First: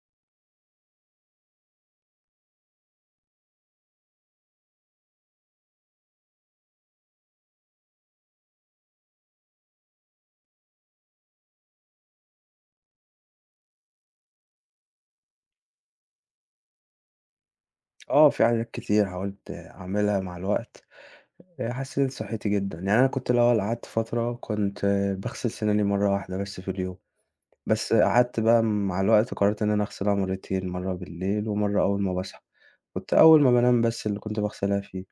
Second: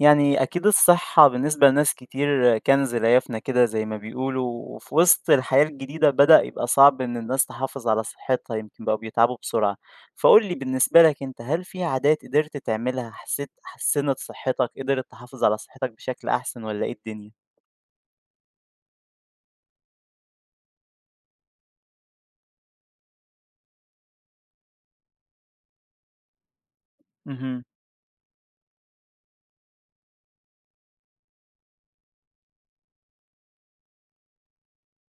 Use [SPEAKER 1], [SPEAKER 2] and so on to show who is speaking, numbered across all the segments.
[SPEAKER 1] يعني أكيد الصحة بالنسبة لناس كتير كنز لا يفنى كده زي ما بيقولوا، وفي وسط الحياة الجديدة بدأ يبقى صعب إن الناس تحافظ على صحتها يمكن بقوا بيتعبوا بسرعة، فقُل لي بالنسبة لك أنت هل في عادات قدرت تعملها حسيت حسّنت صحتك، قدرت تحافظ على صحتك بشكل أحسن والّا إيه الدنيا؟
[SPEAKER 2] آه، في حاجات كتير حاولت أعملها مع الوقت. حسِّنت صحّتي جدًا. يعني أنا كنت الأول قعدت فترة كنت باغسل سِناني مرّة واحدة بس في اليوم،
[SPEAKER 1] اهم.
[SPEAKER 2] بس قعدت بقى مع الوقت قررت إن أنا أغسلها مرّتين، مرّة بالليل ومرّة أول ما باصحى، كنت أول ما بانام بس اللي كنت باغسلها فيه،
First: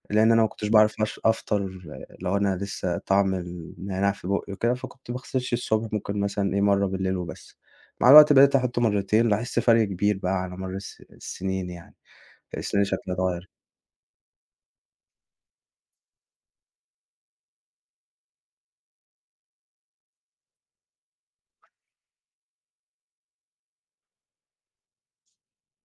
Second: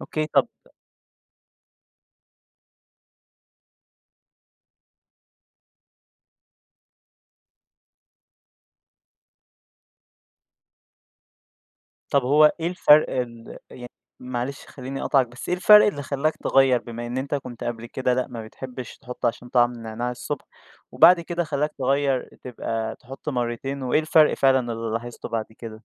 [SPEAKER 1] أوكي
[SPEAKER 2] لإن أنا ما
[SPEAKER 1] طَب.
[SPEAKER 2] كنتش باعرف أش أفطر. آه، لو أنا لسه طعم النعناع في بُقّي وكده، فكنت ما باغسلش الصبح ممكن مثلًا إيه مرّة بالليل وبس. مع الوقت بقيت أحُط مرّتين لاحظت فرْق كبير بقى على مَر السنين يعني،
[SPEAKER 1] طب هو إيه
[SPEAKER 2] سناني
[SPEAKER 1] الفرق
[SPEAKER 2] شكلها اتغيّر.
[SPEAKER 1] ال يعني معلش خلّيني أقاطعك، بس إيه الفرق اللي خلّاك تغيّر بما إن أنت كنت قبل كده لأ، ما بتحبش تحط عشان طعم النعناع الصبح، وبعد كده خلّاك تغيّر تبقى تحط مرّتين، وإيه الفرق فعلًا اللي لاحظته بعد كده؟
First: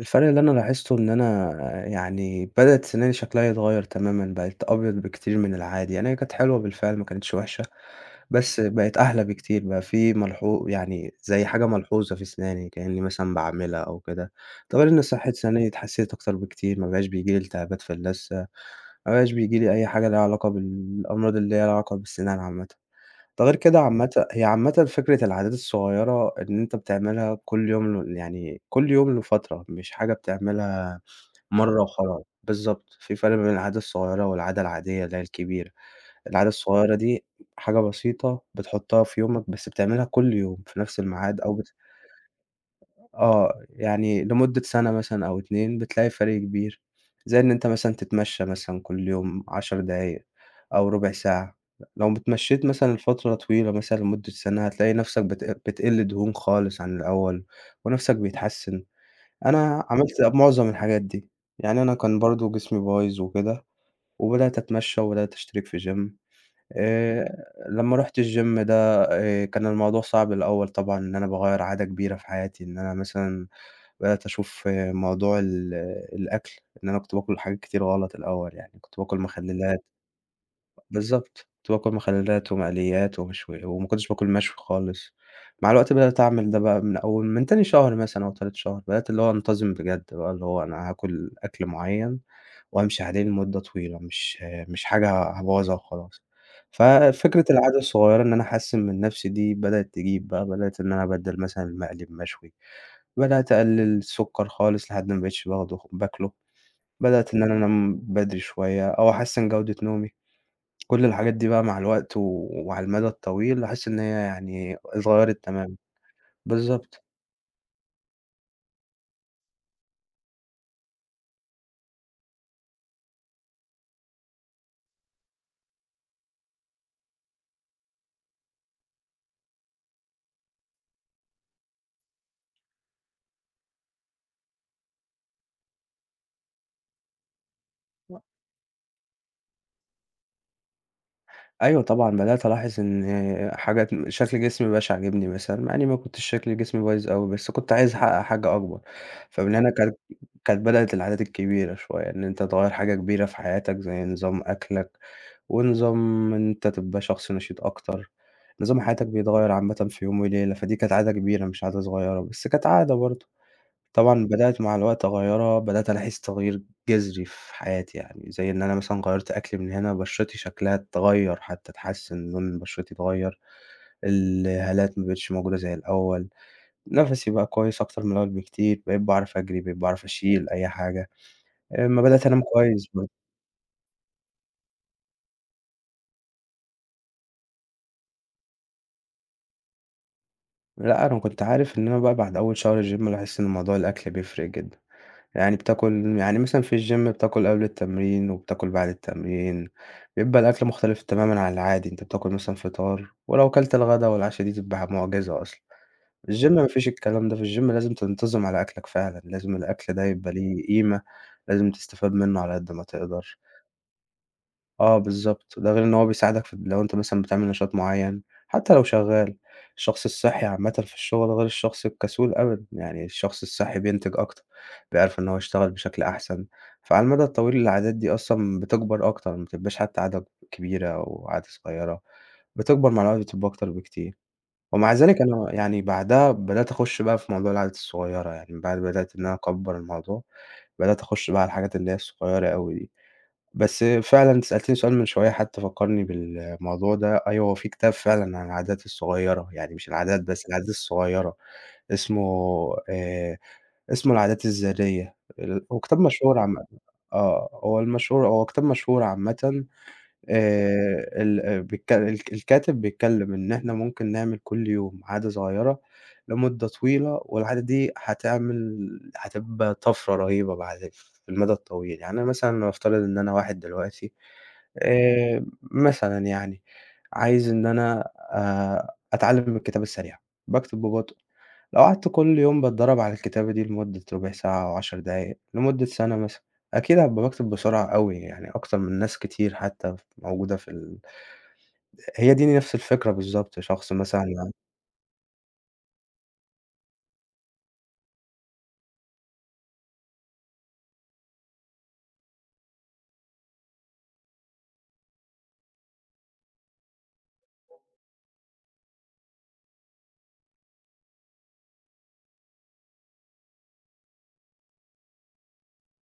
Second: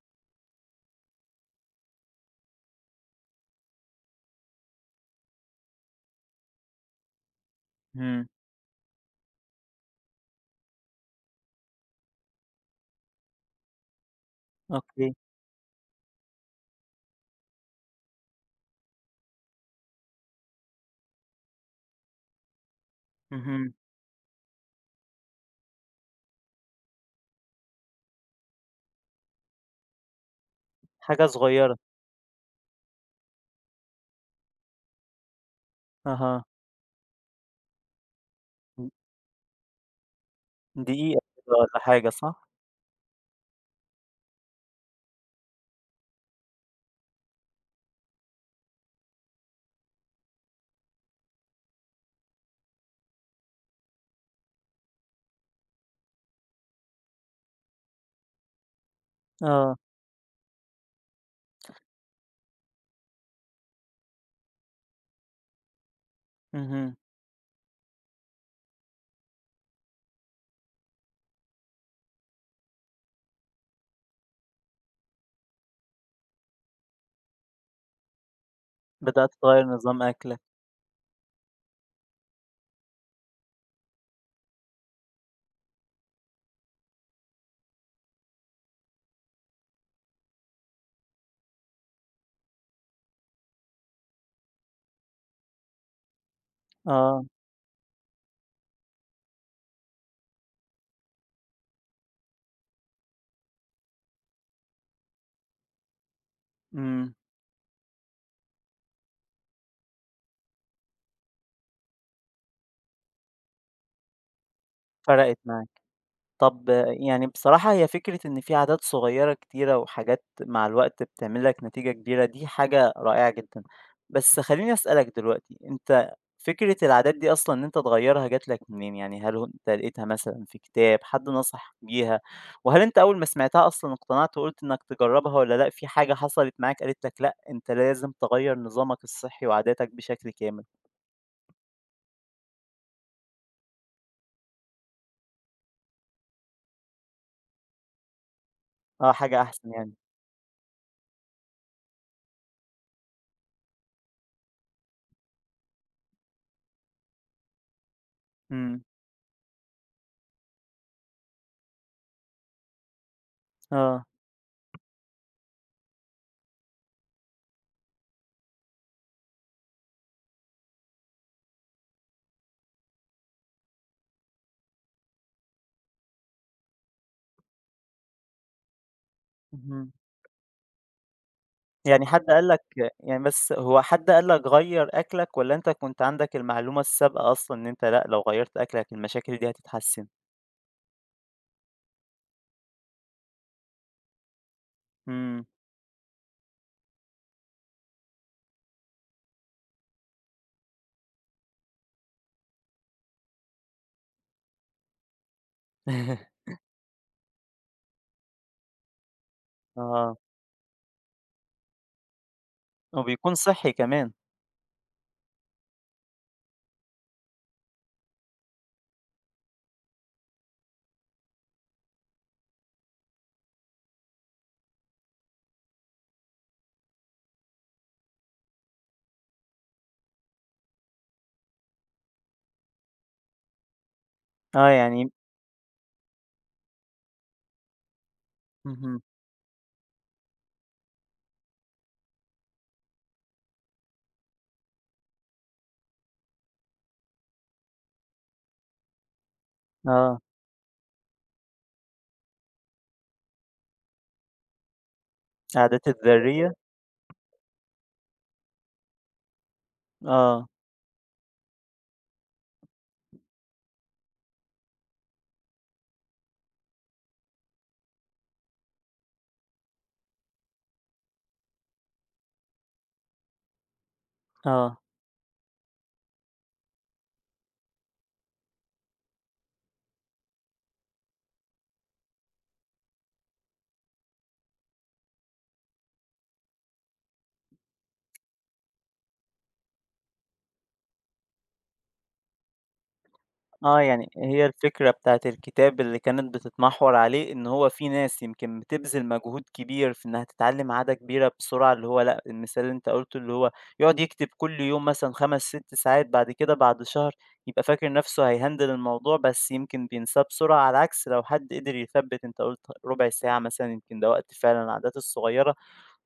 [SPEAKER 2] الفرق اللي أنا لاحظته إن أنا يعني بدأت سِناني شكلها يتغيّر تمامًا، بقت أبيض بكتير من العادي، يعني هي كانت حلوة بالفعل ما كانتش وحشة،
[SPEAKER 1] إمم.
[SPEAKER 2] بس بقت أحلى بكتير، بقى في ملحو يعني زي حاجة ملحوظة في سِناني كإنّي مثلًا باعملها أو كده. ده غير إن
[SPEAKER 1] أوكي.
[SPEAKER 2] صحّة سِناني اتحسّنت أكتر بكتير، ما بقاش بييجي لي التهابات في اللثة، ما بقاش بييجي لي أي حاجة ليها علاقة بالأمراض اللي ليها علاقة بالسِنان عامةً. ده غير
[SPEAKER 1] اهم.
[SPEAKER 2] كده عامةً هي عامةً فكرة العادات الصغيرة إن أنت بتعملها كل يوم يعني كل يوم لفترة، مش حاجة بتعملها
[SPEAKER 1] حاجة صغيّرة.
[SPEAKER 2] مرّة وخلاص. بالضبط، في فرق بين العادة الصغيرة والعادة العادية اللي هي الكبيرة.
[SPEAKER 1] أها.
[SPEAKER 2] العادة الصغيرة دي حاجة بسيطة
[SPEAKER 1] د
[SPEAKER 2] بتحطها في يومك، بس بتعملها كل يوم في نفس
[SPEAKER 1] دقيقة
[SPEAKER 2] الميعاد أو
[SPEAKER 1] كده
[SPEAKER 2] بت.
[SPEAKER 1] والّا حاجة صح؟
[SPEAKER 2] آه، يعني لمدة سَنة مثلًا أو 2 بتلاقي فرق كبير، زي إن أنت مثلًا تتمشى مثلًا كل يوم 10 دقايق أو ربع ساعة. لو اتمشيت مثلًا لفترة طويلة مثلًا لمدة سَنة هتلاقي نَفْسك بتقِل دهون خالص عن الأول، ونَفْسك بيتحسّن.
[SPEAKER 1] آه.
[SPEAKER 2] أنا عملت معظم الحاجات دي، يعني أنا كان برضه جسمي بايظ وكده، وبدأت أتمشى وبدأت أشترك في gym.
[SPEAKER 1] اهم.
[SPEAKER 2] لمّا رُحت الgym ده كان الموضوع صعب الأول طبعًا إن أنا باغيّر عادة كبيرة في حياتي، إن أنا مثلًا بدأت أشوف موضوع الأكل، إن أنا كنت باكل حاجات كتير غلط الأول، يعني كنت باكل
[SPEAKER 1] بدأت تغيّر
[SPEAKER 2] مخلّلات.
[SPEAKER 1] نظام أكلك.
[SPEAKER 2] بالضبط، كنت باكل مخلّلات ومقليات ومشوي وما كنتش باكل مشوي خالص. مع الوقت بدأت أعمل ده بقى من أول من تاني شهر مثلًا أو تالت شهر، بدأت اللي هو أنتظم بجد بقى، اللي هو أنا هاكل أكل معيّن وأمشي عليه لمدة طويلة، مش حاجة هابوظها وخلاص.
[SPEAKER 1] آه.
[SPEAKER 2] ففكرة العادة الصغيّرة إن أنا أحسّن من نَفْسي دي بدأت تجيب بقى، بدأت إن أنا أبدّل مثلًا المقلي بمشوي. بدأت أقلل السكر خالص لحد ما ما بقيتش باخده باكله،
[SPEAKER 1] إمم.
[SPEAKER 2] بدأت إن أنا أنام بدري شوية أو أحسّن جودة نومي. كل الحاجات دي بقى مع الوقت وعلى المدى الطويل أحس إن هي يعني
[SPEAKER 1] فرقت
[SPEAKER 2] اتغيّرت
[SPEAKER 1] معاك.
[SPEAKER 2] تمامًا.
[SPEAKER 1] طب
[SPEAKER 2] بالضبط.
[SPEAKER 1] يعني بصراحة هي فكرة إن في عادات صغيرة كتيرة وحاجات مع الوقت بتعمل لك نتيجة كبيرة دي حاجة رائعة جدًا. بس خلّيني أسألك دلوقتي، أنت فكرة العادات دي أصلًا إن أنت تغيّرها جات لك منين؟ يعني هل هو أنت لقيتها مثلًا في كتاب، حد نصحك بيها؟ وهل أنت أول ما سمعتها أصلًا اقتنعت وقُلت إنك تجرّبها والّا لأ، في حاجة حصلت معاك قالت لك لأ، أنت لازم تغيّر نظامك الصحي وعاداتك بشكل كامل؟
[SPEAKER 2] أيوه طبعًا، بدأت ألاحظ إن حاجات شكل جسمي ما بقاش عاجبني مثلًا، مع إني ما كنتش شكل جسمي بايظ أوي، بس كنت عايز أحقق حاجة أكبر.
[SPEAKER 1] آه، حاجة
[SPEAKER 2] فمن هنا
[SPEAKER 1] أحسن يعني؟
[SPEAKER 2] كانت بدأت العادات الكبيرة شوية، إن أنت تغيّر حاجة كبيرة في حياتك زي نظام أكلك ونظام إن أنت تبقى شخص نشيط أكتر.
[SPEAKER 1] إمم.
[SPEAKER 2] نظام حياتك بيتغيّر عامةً في يوم وليلة، فدي كانت عادة كبيرة مش عادة صغيّرة، بس كانت عادة برضه.
[SPEAKER 1] آه.
[SPEAKER 2] طبعًا بدأت مع الوقت أغيّرها، بدأت ألاحظ تغيير جذري في حياتي يعني، زي إن أنا مثلًا غيّرت أكلي من هنا، بشرتي شكلها اتغيّر حتى اتحسّن، لون بشرتي اتغيّر، الهالات ما بقتش موجودة زي الأول، نَفَسي بقى كويس أكتر من الأول بكتير، بقيت باعرف أجري، بقيت
[SPEAKER 1] اهم.
[SPEAKER 2] باعرف أشيل أي حاجة. أمّا
[SPEAKER 1] يعني حد
[SPEAKER 2] بدأت أنام
[SPEAKER 1] قال لك
[SPEAKER 2] كويس ب.
[SPEAKER 1] يعني بس هو حد قال لك غيّر أكلك والّا أنت كنت عندك المعلومة السابقة أصلًا إن أنت لأ، لو غيّرت أكلك المشاكل دي هتتحسن؟
[SPEAKER 2] لأ، أنا كنت عارف إن أنا بقى بعد أول شهر جيم لاحظت إن موضوع الأكل بيفرق جدًا.
[SPEAKER 1] إمم.
[SPEAKER 2] يعني بتاكل يعني مثلًا في الجيم بتاكل قبل التمرين وبتاكل بعد التمرين، بيبقى الأكل مختلف تمامًا عن العادي، أنت بتاكل مثلًا فطار ولو كلت الغدا والعشا دي تبقى معجزة أصلًا. الجيم ما فيش الكلام ده، في الجيم لازم تنتظم على أكلك فعلًا، لازم الأكل ده
[SPEAKER 1] آه.
[SPEAKER 2] يبقى ليه قيمة، لازم تستفاد منه على قد ما
[SPEAKER 1] وبيكون
[SPEAKER 2] تقدر.
[SPEAKER 1] صحّي كمان.
[SPEAKER 2] آه بالضبط، ده غير إن هو بيساعدك في لو أنت مثلًا بتعمل نشاط معيّن، حتى لو شغّال. الشخص الصحّي عامةً في الشغل غير الشخص الكسول أبدًا، يعني الشخص الصحّي بينتج أكتر، بيعرف إن هو يشتغل بشكل أحسن. فعلى المدى الطويل العادات دي أصلًا بتكبر أكتر، ما بتبقاش حتى عادة كبيرة أو عادة صغيّرة، بتكبر مع الوقت بتبقى أكتر بكتير.
[SPEAKER 1] آه،
[SPEAKER 2] ومع
[SPEAKER 1] يعني.
[SPEAKER 2] ذلك أنا يعني بعدها بدأت أخُش بقى في موضوع العادات الصغيّرة، يعني من بعد
[SPEAKER 1] اهم.
[SPEAKER 2] بدأت إن أنا أكبّر الموضوع، بدأت أخُش بقى على الحاجات اللي هي الصغيّرة أوي دي. بس فعلًا أنت سألتني سؤال من شوية حتى فكّرني بالموضوع ده، أيوه هو في كتاب فعلًا عن العادات الصغيّرة، يعني مش العادات
[SPEAKER 1] آه.
[SPEAKER 2] بس، العادات الصغيّرة، اسمه آآ اسمه العادات الذرية. هو
[SPEAKER 1] العادات
[SPEAKER 2] كتاب مشهور
[SPEAKER 1] الذرية.
[SPEAKER 2] عامةً. آه، هو كتاب مشهور عامةً.
[SPEAKER 1] آه.
[SPEAKER 2] ال بيتك الك الكاتب بيتكلّم إن إحنا ممكن نعمل كل يوم عادة صغيّرة لمدة طويلة، والعادة دي هتبقى طفرة رهيبة بعد في المدى الطويل. يعني أنا مثلًا نفترض إن أنا واحد دلوقتي
[SPEAKER 1] آه.
[SPEAKER 2] مثلًا يعني عايز إن أنا أتعلّم الكتابة السريعة، باكتب ببطء. لو قعدت كل يوم باتدرب على الكتابة دي لمدة ربع ساعة أو 10 دقايق لمدة سنة مثلًا، أكيد هابقى باكتب بسرعة أوي يعني أكتر من ناس كتير حتى ف موجودة في ال. هي دي نفس الفكرة بالضبط،
[SPEAKER 1] آه،
[SPEAKER 2] شخص
[SPEAKER 1] يعني
[SPEAKER 2] مثلًا
[SPEAKER 1] هي
[SPEAKER 2] يعني
[SPEAKER 1] الفكرة بتاعة الكتاب اللي كانت بتتمحور عليه إن هو في ناس يمكن بتبذل مجهود كبير في إنها تتعلم عادة كبيرة بسرعة، اللي هو لأ، المثال اللي أنت قُلته اللي هو يقعد يكتب كل يوم مثلًا 5، 6 ساعات، بعد كده بعد شهر يبقى فاكر نَفْسه هيهندل الموضوع، بس يمكن بينساه بسرعة، على عكس لو حد قدر يثبِّت أنت قُلت ربع ساعة مثلًا، يمكن ده وقت فعلًا العادات الصغيرة.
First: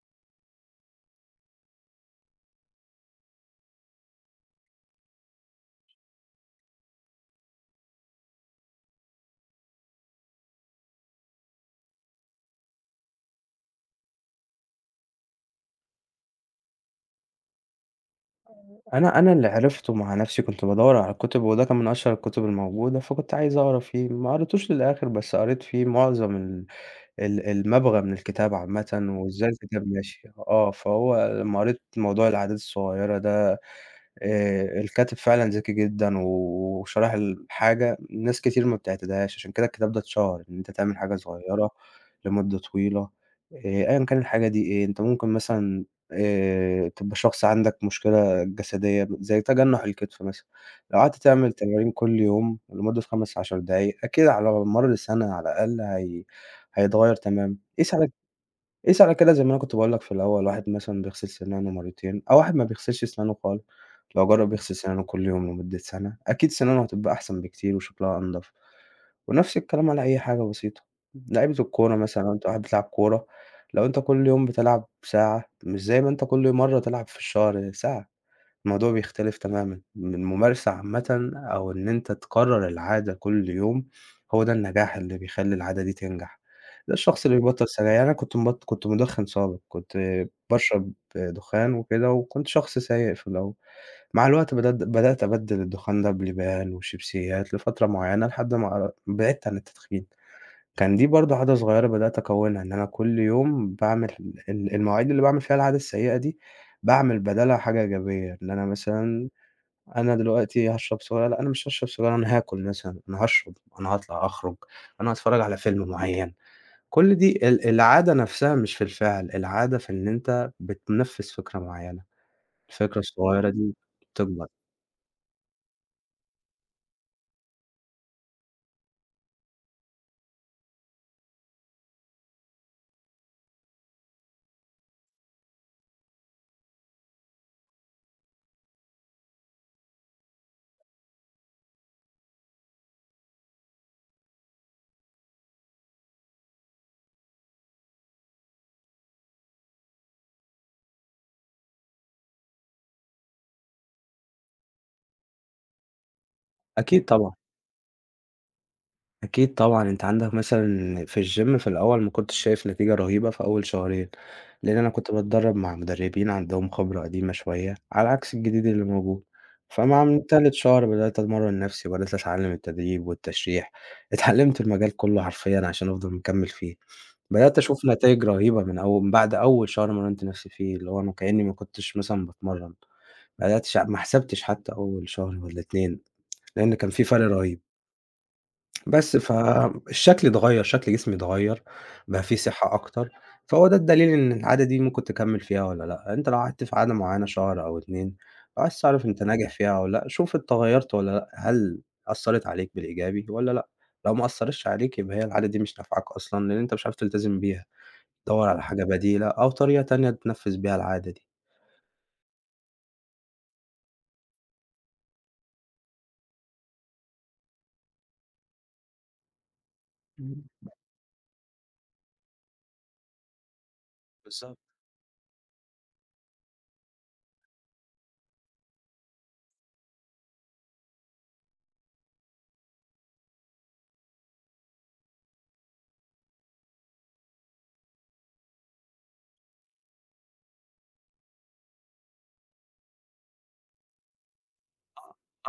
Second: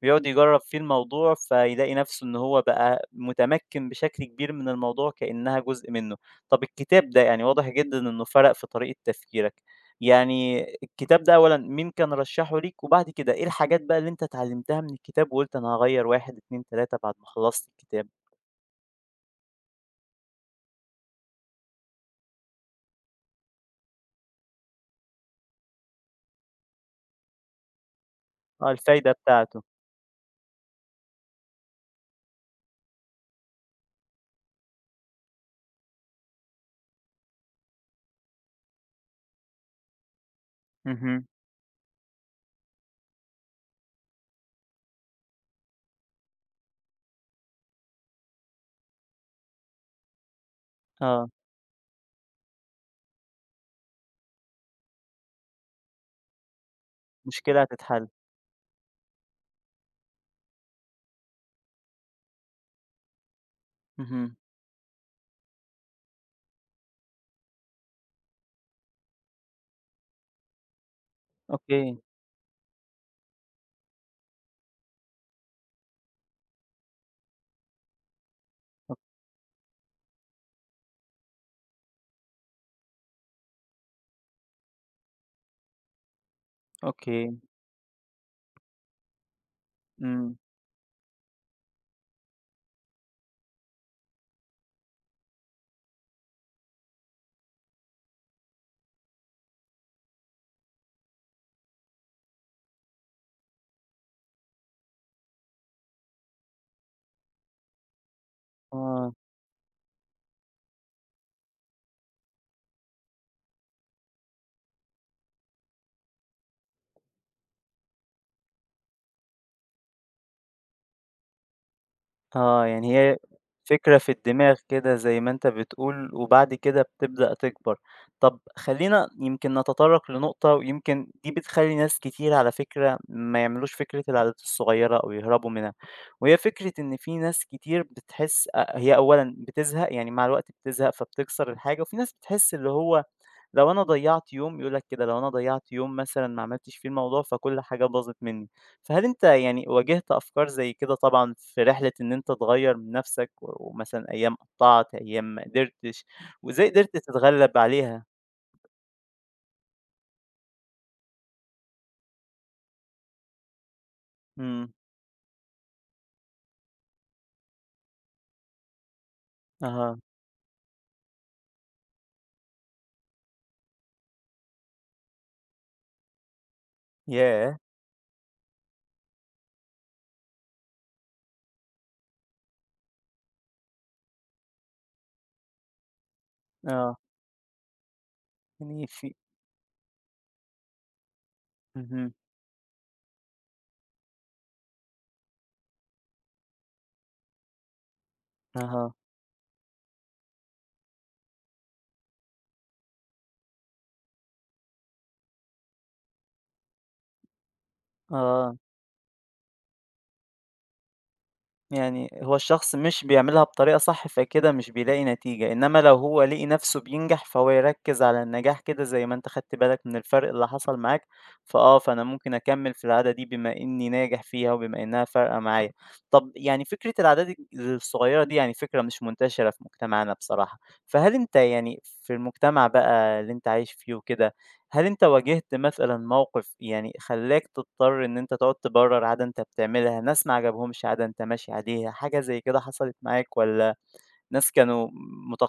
[SPEAKER 1] ويقعد يجرّب فيه الموضوع، فيلاقي نَفْسه إن هو بقى متمكِّن بشكل كبير من الموضوع كإنّها جزء منّه. طَب الكتاب ده، يعني واضح جدًا إنه فرَق في طريقة تفكيرك. يعني الكتاب ده أولًا مين كان رشّحه ليك؟ وبعد كده إيه الحاجات بقى اللي أنت اتعلِّمتها من الكتاب وقُلت أنا هاغيّر 1، 2، 3 بعد ما خلّصت الكتاب؟
[SPEAKER 2] أنا اللي عرفته مع نفسي كنت بادوّر على الكتب وده كان من أشهر الكتب الموجودة، فكنت عايز أقرا فيه ما قريتوش للآخر بس قريت فيه معظم ال المبغى من الكتاب
[SPEAKER 1] آه،
[SPEAKER 2] عامةً
[SPEAKER 1] الفايدة
[SPEAKER 2] وإزاي
[SPEAKER 1] بتاعته.
[SPEAKER 2] الكتاب ماشي. آه، فهو لمّا قريت موضوع العادات الصغيرة ده الكاتب فعلًا ذكي جدًا وشرح الحاجة ناس كتير ما بتعتدهاش، عشان كده الكتاب ده اتشهر، إن أنت تعمل حاجة
[SPEAKER 1] اهم.
[SPEAKER 2] صغيرة لمدة طويلة. آآ أيًا كان الحاجة دي إيه، أنت ممكن مثلًا تبقى شخص عندك مشكلة جسدية زي تجنُّح الكتف مثلًا، لو قعدت
[SPEAKER 1] آه.
[SPEAKER 2] تعمل تمارين كل يوم لمدة 15، 10 دقايق، أكيد على مر السنة على الأقل هيتغيّر تمامًا.
[SPEAKER 1] مشكلة
[SPEAKER 2] قيس
[SPEAKER 1] هتتحل.
[SPEAKER 2] على قيس على كده زي ما أنا كنت باقول لك في الأول، واحد مثلًا بيغسل سنانه مرتين أو واحد ما بيغسلش سنانه خالص، لو
[SPEAKER 1] اهم.
[SPEAKER 2] جرّب يغسل سنانه كل يوم لمدة سَنة، أكيد سنانه هتبقى أحسن بكتير وشكلها أنضف، ونفس الكلام على أي حاجة بسيطة. لعيبة الكورة
[SPEAKER 1] أوكي.
[SPEAKER 2] مثلًا لو أنت واحد بتلعب كورة، لو أنت كل يوم بتلعب ساعة، مش زي ما أنت كل مرّة تلعب في الشهر ساعة. الموضوع
[SPEAKER 1] أوك
[SPEAKER 2] بيختلف تمامًا، من الممارسة عامةً أو إن أنت تكرّر العادة كل يوم، هو ده النجاح اللي بيخلّي العادة دي تنجح. ده الشخص اللي
[SPEAKER 1] أوكي،
[SPEAKER 2] بيبطّل سجاير، يعني أنا كنت مدخن سابق، كنت
[SPEAKER 1] إمم.
[SPEAKER 2] باشرب دخان وكده، وكنت شخص سيء في الأول. مع الوقت بدأت أبدّل الدخان ده بلبان وشيبسيات لفترة معينة لحد ما بعدت عن التدخين. كان دي برضه عادة صغيّرة بدأت أكوّنها، إن أنا كل يوم باعمل المواعيد اللي باعمل فيها العادة السيئة دي، باعمل بدالها حاجة إيجابية، إن أنا
[SPEAKER 1] آه.
[SPEAKER 2] مثلًا أنا دلوقتي هاشرب سيجارة، لأ أنا مش هاشرب سيجارة، أنا هاكل مثلًا، أنا هاشرب، أنا هاطلع أخرج، أنا هاتفرّج على فيلم معيّن. كل دي العادة نَفْسها مش في الفعل، العادة في إن أنت بتنفّذ فكرة معيّنة،
[SPEAKER 1] آه،
[SPEAKER 2] الفكرة
[SPEAKER 1] يعني هي
[SPEAKER 2] الصغيّرة دي
[SPEAKER 1] فكرة في
[SPEAKER 2] بتكبر.
[SPEAKER 1] الدماغ كده زي ما أنت بتقول، وبعد كده بتبدأ تكبر. طب خلّينا يمكن نتطرّق لنقطة ويمكن دي بتخلّي ناس كتير على فكرة ما يعملوش فكرة العادات الصغيّرة أو يهربوا منها، وهي فكرة إن في ناس كتير بتحس هي أولًا بتزهق، يعني مع الوقت بتزهق فبتكسر الحاجة، وفي ناس بتحس اللي هو لو أنا ضيّعت يوم يقول لك كده، لو أنا ضيّعت يوم مثلًا ما عملتش فيه الموضوع فكل حاجة باظت منّي، فهل أنت يعني واجهت أفكار زي كده طبعًا في رحلة إن أنت تغيّر من نَفْسك و ومثلًا أيام قطّعت، أيام ما قدرتش، وإزاي قدرت
[SPEAKER 2] أكيد طبعًا.
[SPEAKER 1] تتغلّب عليها؟
[SPEAKER 2] أكيد طبعًا، أنت عندك مثلًا في الgym في الأول ما كنتش شايف نتيجة رهيبة في أول شهرين،
[SPEAKER 1] إمم.
[SPEAKER 2] لإن أنا كنت باتدرب مع مدربين عندهم خبرة قديمة شوية، على عكس الجديد اللي موجود.
[SPEAKER 1] أها.
[SPEAKER 2] فمع من تالت شهر بدأت أتمرن نفسي، وبدأت أتعلم التدريب والتشريح، اتعلمت المجال كله حرفيًا عشان أفضل مكمل فيه. بدأت
[SPEAKER 1] ياه!
[SPEAKER 2] أشوف نتايج رهيبة من أو من بعد أول شهر مرنت نفسي فيه، اللي هو أنا كأني ما كنتش مثلًا باتمرن، ما بدأتش ما حسبتش حتى أول شهر والّا 2 لإن كان
[SPEAKER 1] آه،
[SPEAKER 2] في فرق رهيب.
[SPEAKER 1] يعني في.
[SPEAKER 2] بس فالشكل اتغيّر، شكل جسمي اتغيّر،
[SPEAKER 1] اهم.
[SPEAKER 2] بقى في صحة أكتر. فهو ده الدليل إن العادة دي ممكن تكمّل فيها والّا لأ، أنت لو قعدت في عادة معيّنة شهر أو 2 وعايز
[SPEAKER 1] أها.
[SPEAKER 2] تعرف أنت ناجح فيها والّا لأ، شوف أنت غيّرت والّا لأ، هل أثّرت عليك بالإيجابي والّا لأ، لو ما أثّرتش عليك يبقى هي العادة دي مش نافعاك أصلًا، لإن أنت مش عارف تلتزم بيها. دَوّر
[SPEAKER 1] آه.
[SPEAKER 2] على حاجة بديلة أو طريقة تانية تنفّذ بيها العادة دي.
[SPEAKER 1] يعني هو الشخص مش بيعملها بطريقة صح فكده مش بيلاقي نتيجة إنما لو هو لقي نفسه بينجح فهو يركز على النجاح كده زي ما أنت خدت بالك من الفرق
[SPEAKER 2] إمم،
[SPEAKER 1] اللي حصل معاك فأنا ممكن أكمل في العادة دي بما إني ناجح فيها
[SPEAKER 2] بالضبط.
[SPEAKER 1] وبما إنها فارقة معايا. طب يعني فكرة العادات الصغيرة دي يعني فكرة مش منتشرة في مجتمعنا بصراحة، فهل أنت يعني في المجتمع بقى اللي أنت عايش فيه وكده هل أنت واجهت مثلًا موقف يعني خلّاك تضطر إن أنت تقعد تبرر عادة أنت بتعملها، ناس ما عجبهمش عادة أنت ماشي عليها، حاجة زي كده حصلت معاك والّا ناس كانوا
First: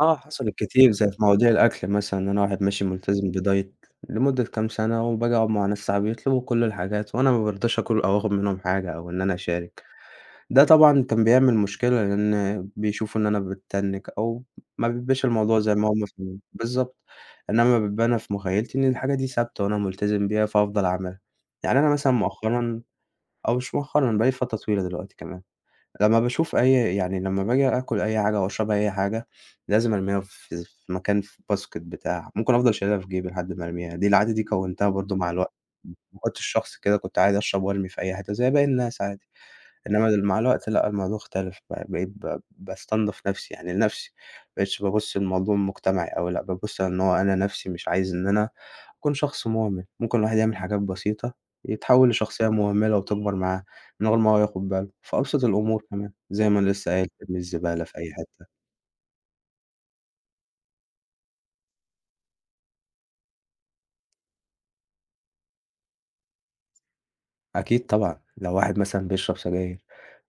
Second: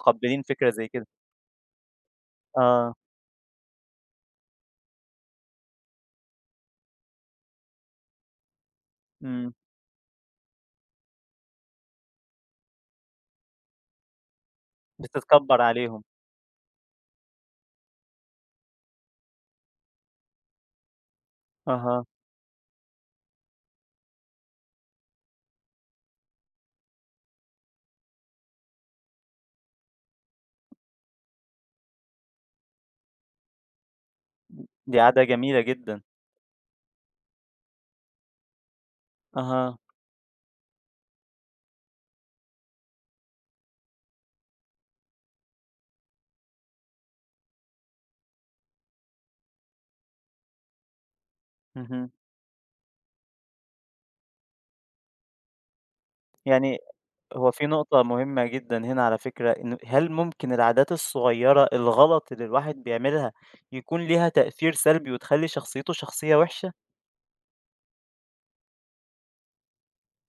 [SPEAKER 2] آه، حصلت
[SPEAKER 1] فكرة زي
[SPEAKER 2] كتير
[SPEAKER 1] كده؟
[SPEAKER 2] زي في مواضيع الأكل مثلًا، إن أنا واحد ماشي
[SPEAKER 1] آه.
[SPEAKER 2] ملتزم بدايت لمدة كام سَنة، وباجي أقعد مع ناس صحابي يطلبوا كل الحاجات، وأنا ما بارضاش آكل أو آخد منهم حاجة أو إن أنا
[SPEAKER 1] إمم.
[SPEAKER 2] أشارك. ده طبعًا كان بيعمل مشكلة، لإن بيشوفوا إن أنا باتنِّك أو ما بيبقاش الموضوع
[SPEAKER 1] بتتكبر
[SPEAKER 2] زي ما هو
[SPEAKER 1] عليهم.
[SPEAKER 2] مفهوم. بالضبط، إنما بابقى أنا في مخيلتي إن الحاجة دي ثابتة وأنا ملتزم بيها، فافضل أعملها. يعني أنا
[SPEAKER 1] أها.
[SPEAKER 2] مثلًا مؤخرًا أو مش مؤخرًا، بقى لي فترة طويلة دلوقتي كمان لمّا باشوف أي يعني لمّا باجي آكل أي حاجة أو أشرب أي حاجة، لازم أرميها في مكان في باسكت بتاع، ممكن أفضل شايلها في جيبي لحد ما أرميها، دي العادة دي كوّنتها
[SPEAKER 1] دي
[SPEAKER 2] برضه
[SPEAKER 1] عادة
[SPEAKER 2] مع الوقت.
[SPEAKER 1] جميلة جدًا.
[SPEAKER 2] ما كنتش شخص كده كنت عادي أشرب وأرمي في أي حتة زي باقي الناس عادي،
[SPEAKER 1] أها.
[SPEAKER 2] إنما مع الوقت لأ، الموضوع اختلف بقى بقيت باستنضف نفسي يعني لنفسي، ما بقيتش بابُص للموضوع مجتمعي أوي لأ، بابُص إن هو أنا نفسي مش عايز إن أنا يكون شخص مهمل. ممكن الواحد يعمل حاجات بسيطة يتحول
[SPEAKER 1] اهم.
[SPEAKER 2] لشخصية مهملة وتكبر معاه من غير ما هو ياخد باله، في أبسط الأمور كمان، زي ما أنا
[SPEAKER 1] يعني
[SPEAKER 2] لسه قايل ترمي
[SPEAKER 1] هو في
[SPEAKER 2] الزبالة في
[SPEAKER 1] نقطة
[SPEAKER 2] أي حتة.
[SPEAKER 1] مهمة جدًا هنا على فكرة، إن هل ممكن العادات الصغيرة الغلط اللي الواحد بيعملها يكون ليها تأثير سلبي وتخلّي شخصيته شخصية وحشة؟
[SPEAKER 2] أكيد طبعًا، لو واحد مثلًا بيشرب سجاير،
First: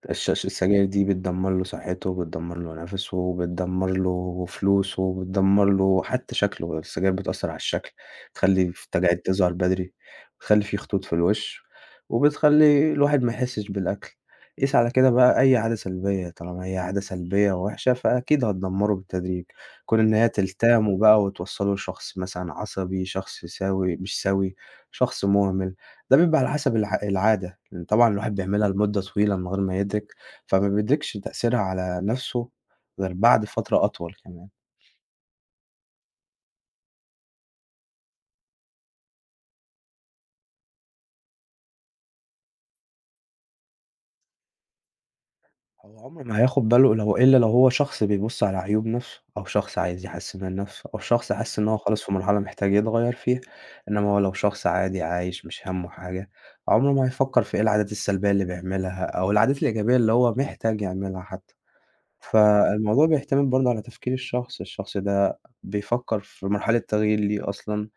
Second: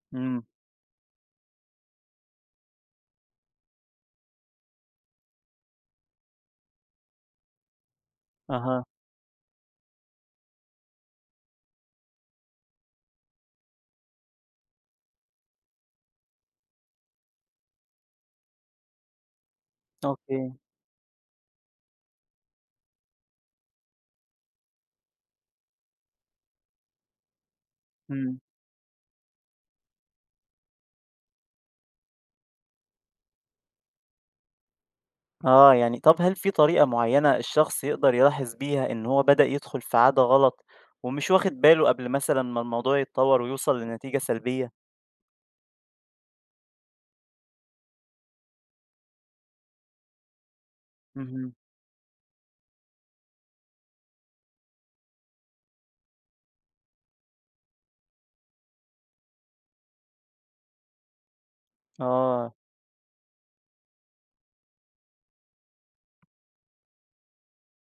[SPEAKER 2] الش
[SPEAKER 1] إمم.
[SPEAKER 2] الش السجاير دي بتدمّر له صحته، بتدمّر له نَفَسه، بتدمّر له فلوسه، بتدمّر له حتى شكله، السجاير بتأثّر على الشكل، بتخلّي
[SPEAKER 1] أها.
[SPEAKER 2] التجاعيد تظهر بدري، بتخلّي في خطوط في الوش، وبتخلّي الواحد ما يحسّش بالأكل. قيس على كده بقى أي عادة سلبية، طالما هي عادة سلبية ووحشة فأكيد هتدمّره بالتدريج، كون إن هي
[SPEAKER 1] أوكي.
[SPEAKER 2] تلتئمه بقى وتوصّله لشخص مثلًا عصبي، شخص سوي مش سوي، شخص مهمل. ده بيبقى على حسب العادة، لإن طبعًا الواحد
[SPEAKER 1] إمم.
[SPEAKER 2] بيعملها لمدة طويلة من غير ما يدرك، فما بيدركش تأثيرها على نَفْسه غير بعد فترة أطول كمان.
[SPEAKER 1] آه، يعني طَب هل في طريقة معيّنة الشخص يقدر يلاحظ بيها إن هو بدأ يدخل في عادة غلط ومش واخد باله قبل مثلًا ما الموضوع يتطوّر ويوصل لنتيجة سلبية؟
[SPEAKER 2] هو عمره ما هياخد باله لو إيه إلا لو هو شخص بيبُص على عيوب نَفْسه، أو شخص عايز يحسّن من نَفْسه، أو شخص
[SPEAKER 1] اهم.
[SPEAKER 2] حاسس إن هو خلاص في مرحلة محتاج يتغيّر فيها، إنما هو لو شخص عادي عايش مش هَمّه حاجة، عمره ما هيفكّر في إيه العادات السلبية اللي بيعملها أو العادات الإيجابية اللي هو محتاج يعملها حتى.
[SPEAKER 1] آه.
[SPEAKER 2] فالموضوع بيعتمد برضه على تفكير الشخص، الشخص ده بيفكّر في مرحلة تغيير ليه أصلًا،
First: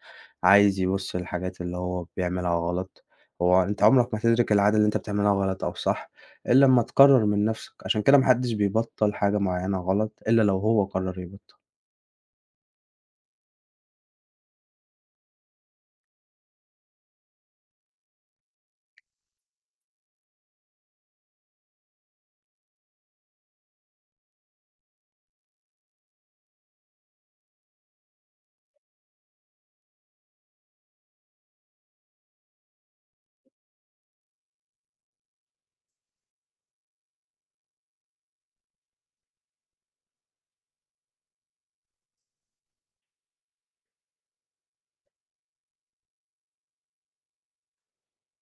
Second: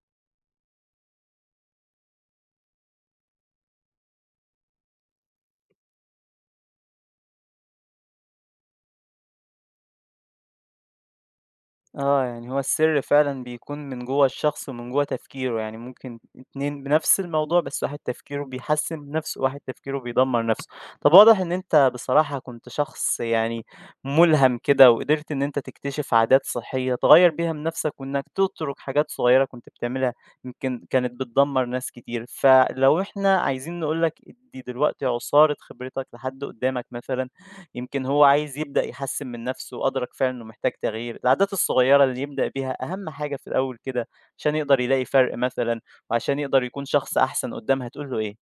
[SPEAKER 2] عايز يبُص للحاجات اللي هو بيعملها غلط، هو أنت عمرك ما هتدرك العادة اللي أنت بتعملها غلط أو صح، إلّا أمّا تقرّر من نَفْسك، عشان كده ما حدّش بيبطّل حاجة معيّنة غلط إلّا لو هو قرّر يبطّلها.
[SPEAKER 1] آه، يعني هو السر فعلًا بيكون من جوّه الشخص ومن جوّه تفكيره، يعني ممكن 2 بنفس الموضوع بس واحد تفكيره بيحسّن من نفسه، وواحد تفكيره بيدمّر نفسه. طب واضح إن أنت بصراحة كنت شخص يعني مُلهم كده، وقدرت إن أنت تكتشف عادات صحية تغيّر بيها من نفسك، وإنك تترك حاجات صغيّرة كنت بتعملها يمكن كانت بتدمّر ناس كتير. فلو إحنا عايزين نقول لك ادّي دلوقتي عُصارة خبرتك لحد قدّامك مثلًا يمكن هو عايز يبدأ يحسّن من نَفْسه وأدرك فعلًا إنه محتاج تغيير، العادات الصغيّرة اللي يبدأ بيها أهَم حاجة في الأول كده، عشان يقدر يلاقي فرْق مثلًا وعشان يقدر يكون شخص أحسن قُدّام هتقول له إيه؟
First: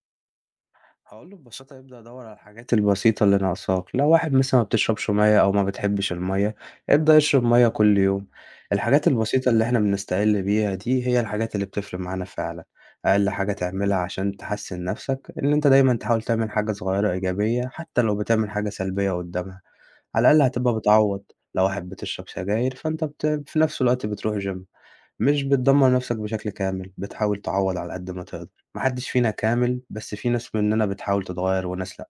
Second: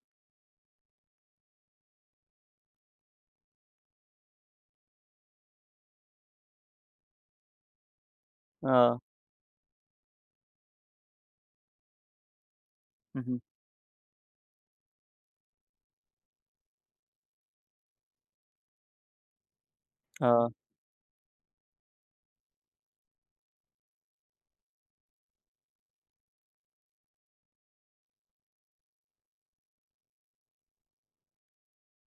[SPEAKER 2] هاقول له ببساطة يبدأ يدوّر على الحاجات البسيطة اللي ناقصاك، لو واحد مثلًا ما بتشربش مَيّة أو ما بتحبش المَيّة، ابدأ يشرب مَيّة كل يوم.
[SPEAKER 1] آه.
[SPEAKER 2] الحاجات البسيطة اللي إحنا بنستقل بيها دي هي الحاجات اللي بتفرق معانا فعلًا، أقل
[SPEAKER 1] اهم.
[SPEAKER 2] حاجة تعملها عشان تحسّن نَفْسك إن أنت دايمًا تحاول تعمل حاجة صغيرة إيجابية حتى لو بتعمل حاجة سلبية قدّامها، على الأقل
[SPEAKER 1] آه.
[SPEAKER 2] هتبقى بتعوّض. لو واحد بتشرب سجاير فأنت في نَفْس الوقت بتروح gym. مش بتدمّر نَفْسك بشكل كامل، بتحاول تعوّض على قد ما تقدر، ما حدّش فينا كامل، بس في ناس منّنا بتحاول تتغيّر وناس لأ.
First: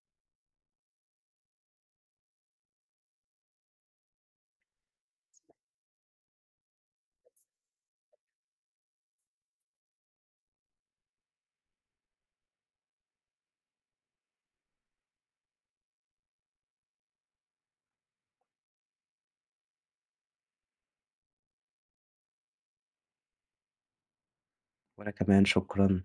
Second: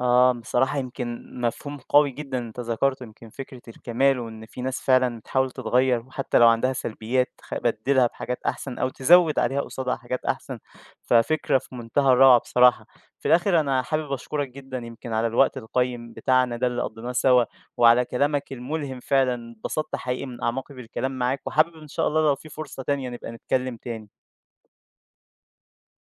[SPEAKER 1] آه، بصراحة يمكن مفهوم قوي جدًا أنت ذكرته، يمكن فكرة الكمال وإن في ناس فعلًا بتحاول تتغيّر وحتى لو عندها سلبيات بَدِّلها بحاجات أحسن أو تزوِّد عليها قصادها حاجات أحسن، ففكرة في منتهى الروعة بصراحة. في الآخر أنا حابب أشكرك جدًا يمكن على الوقت القيّم بتاعنا ده اللي قضّيناه سوا وعلى كلامك الملهم فعلًا، اتبسطت حقيقي من أعماقي بالكلام معاك وحابب إن شاء الله لو في فرصة تانية نبقى نتكلّم تاني.
[SPEAKER 2] وأنا كمان شكرًا.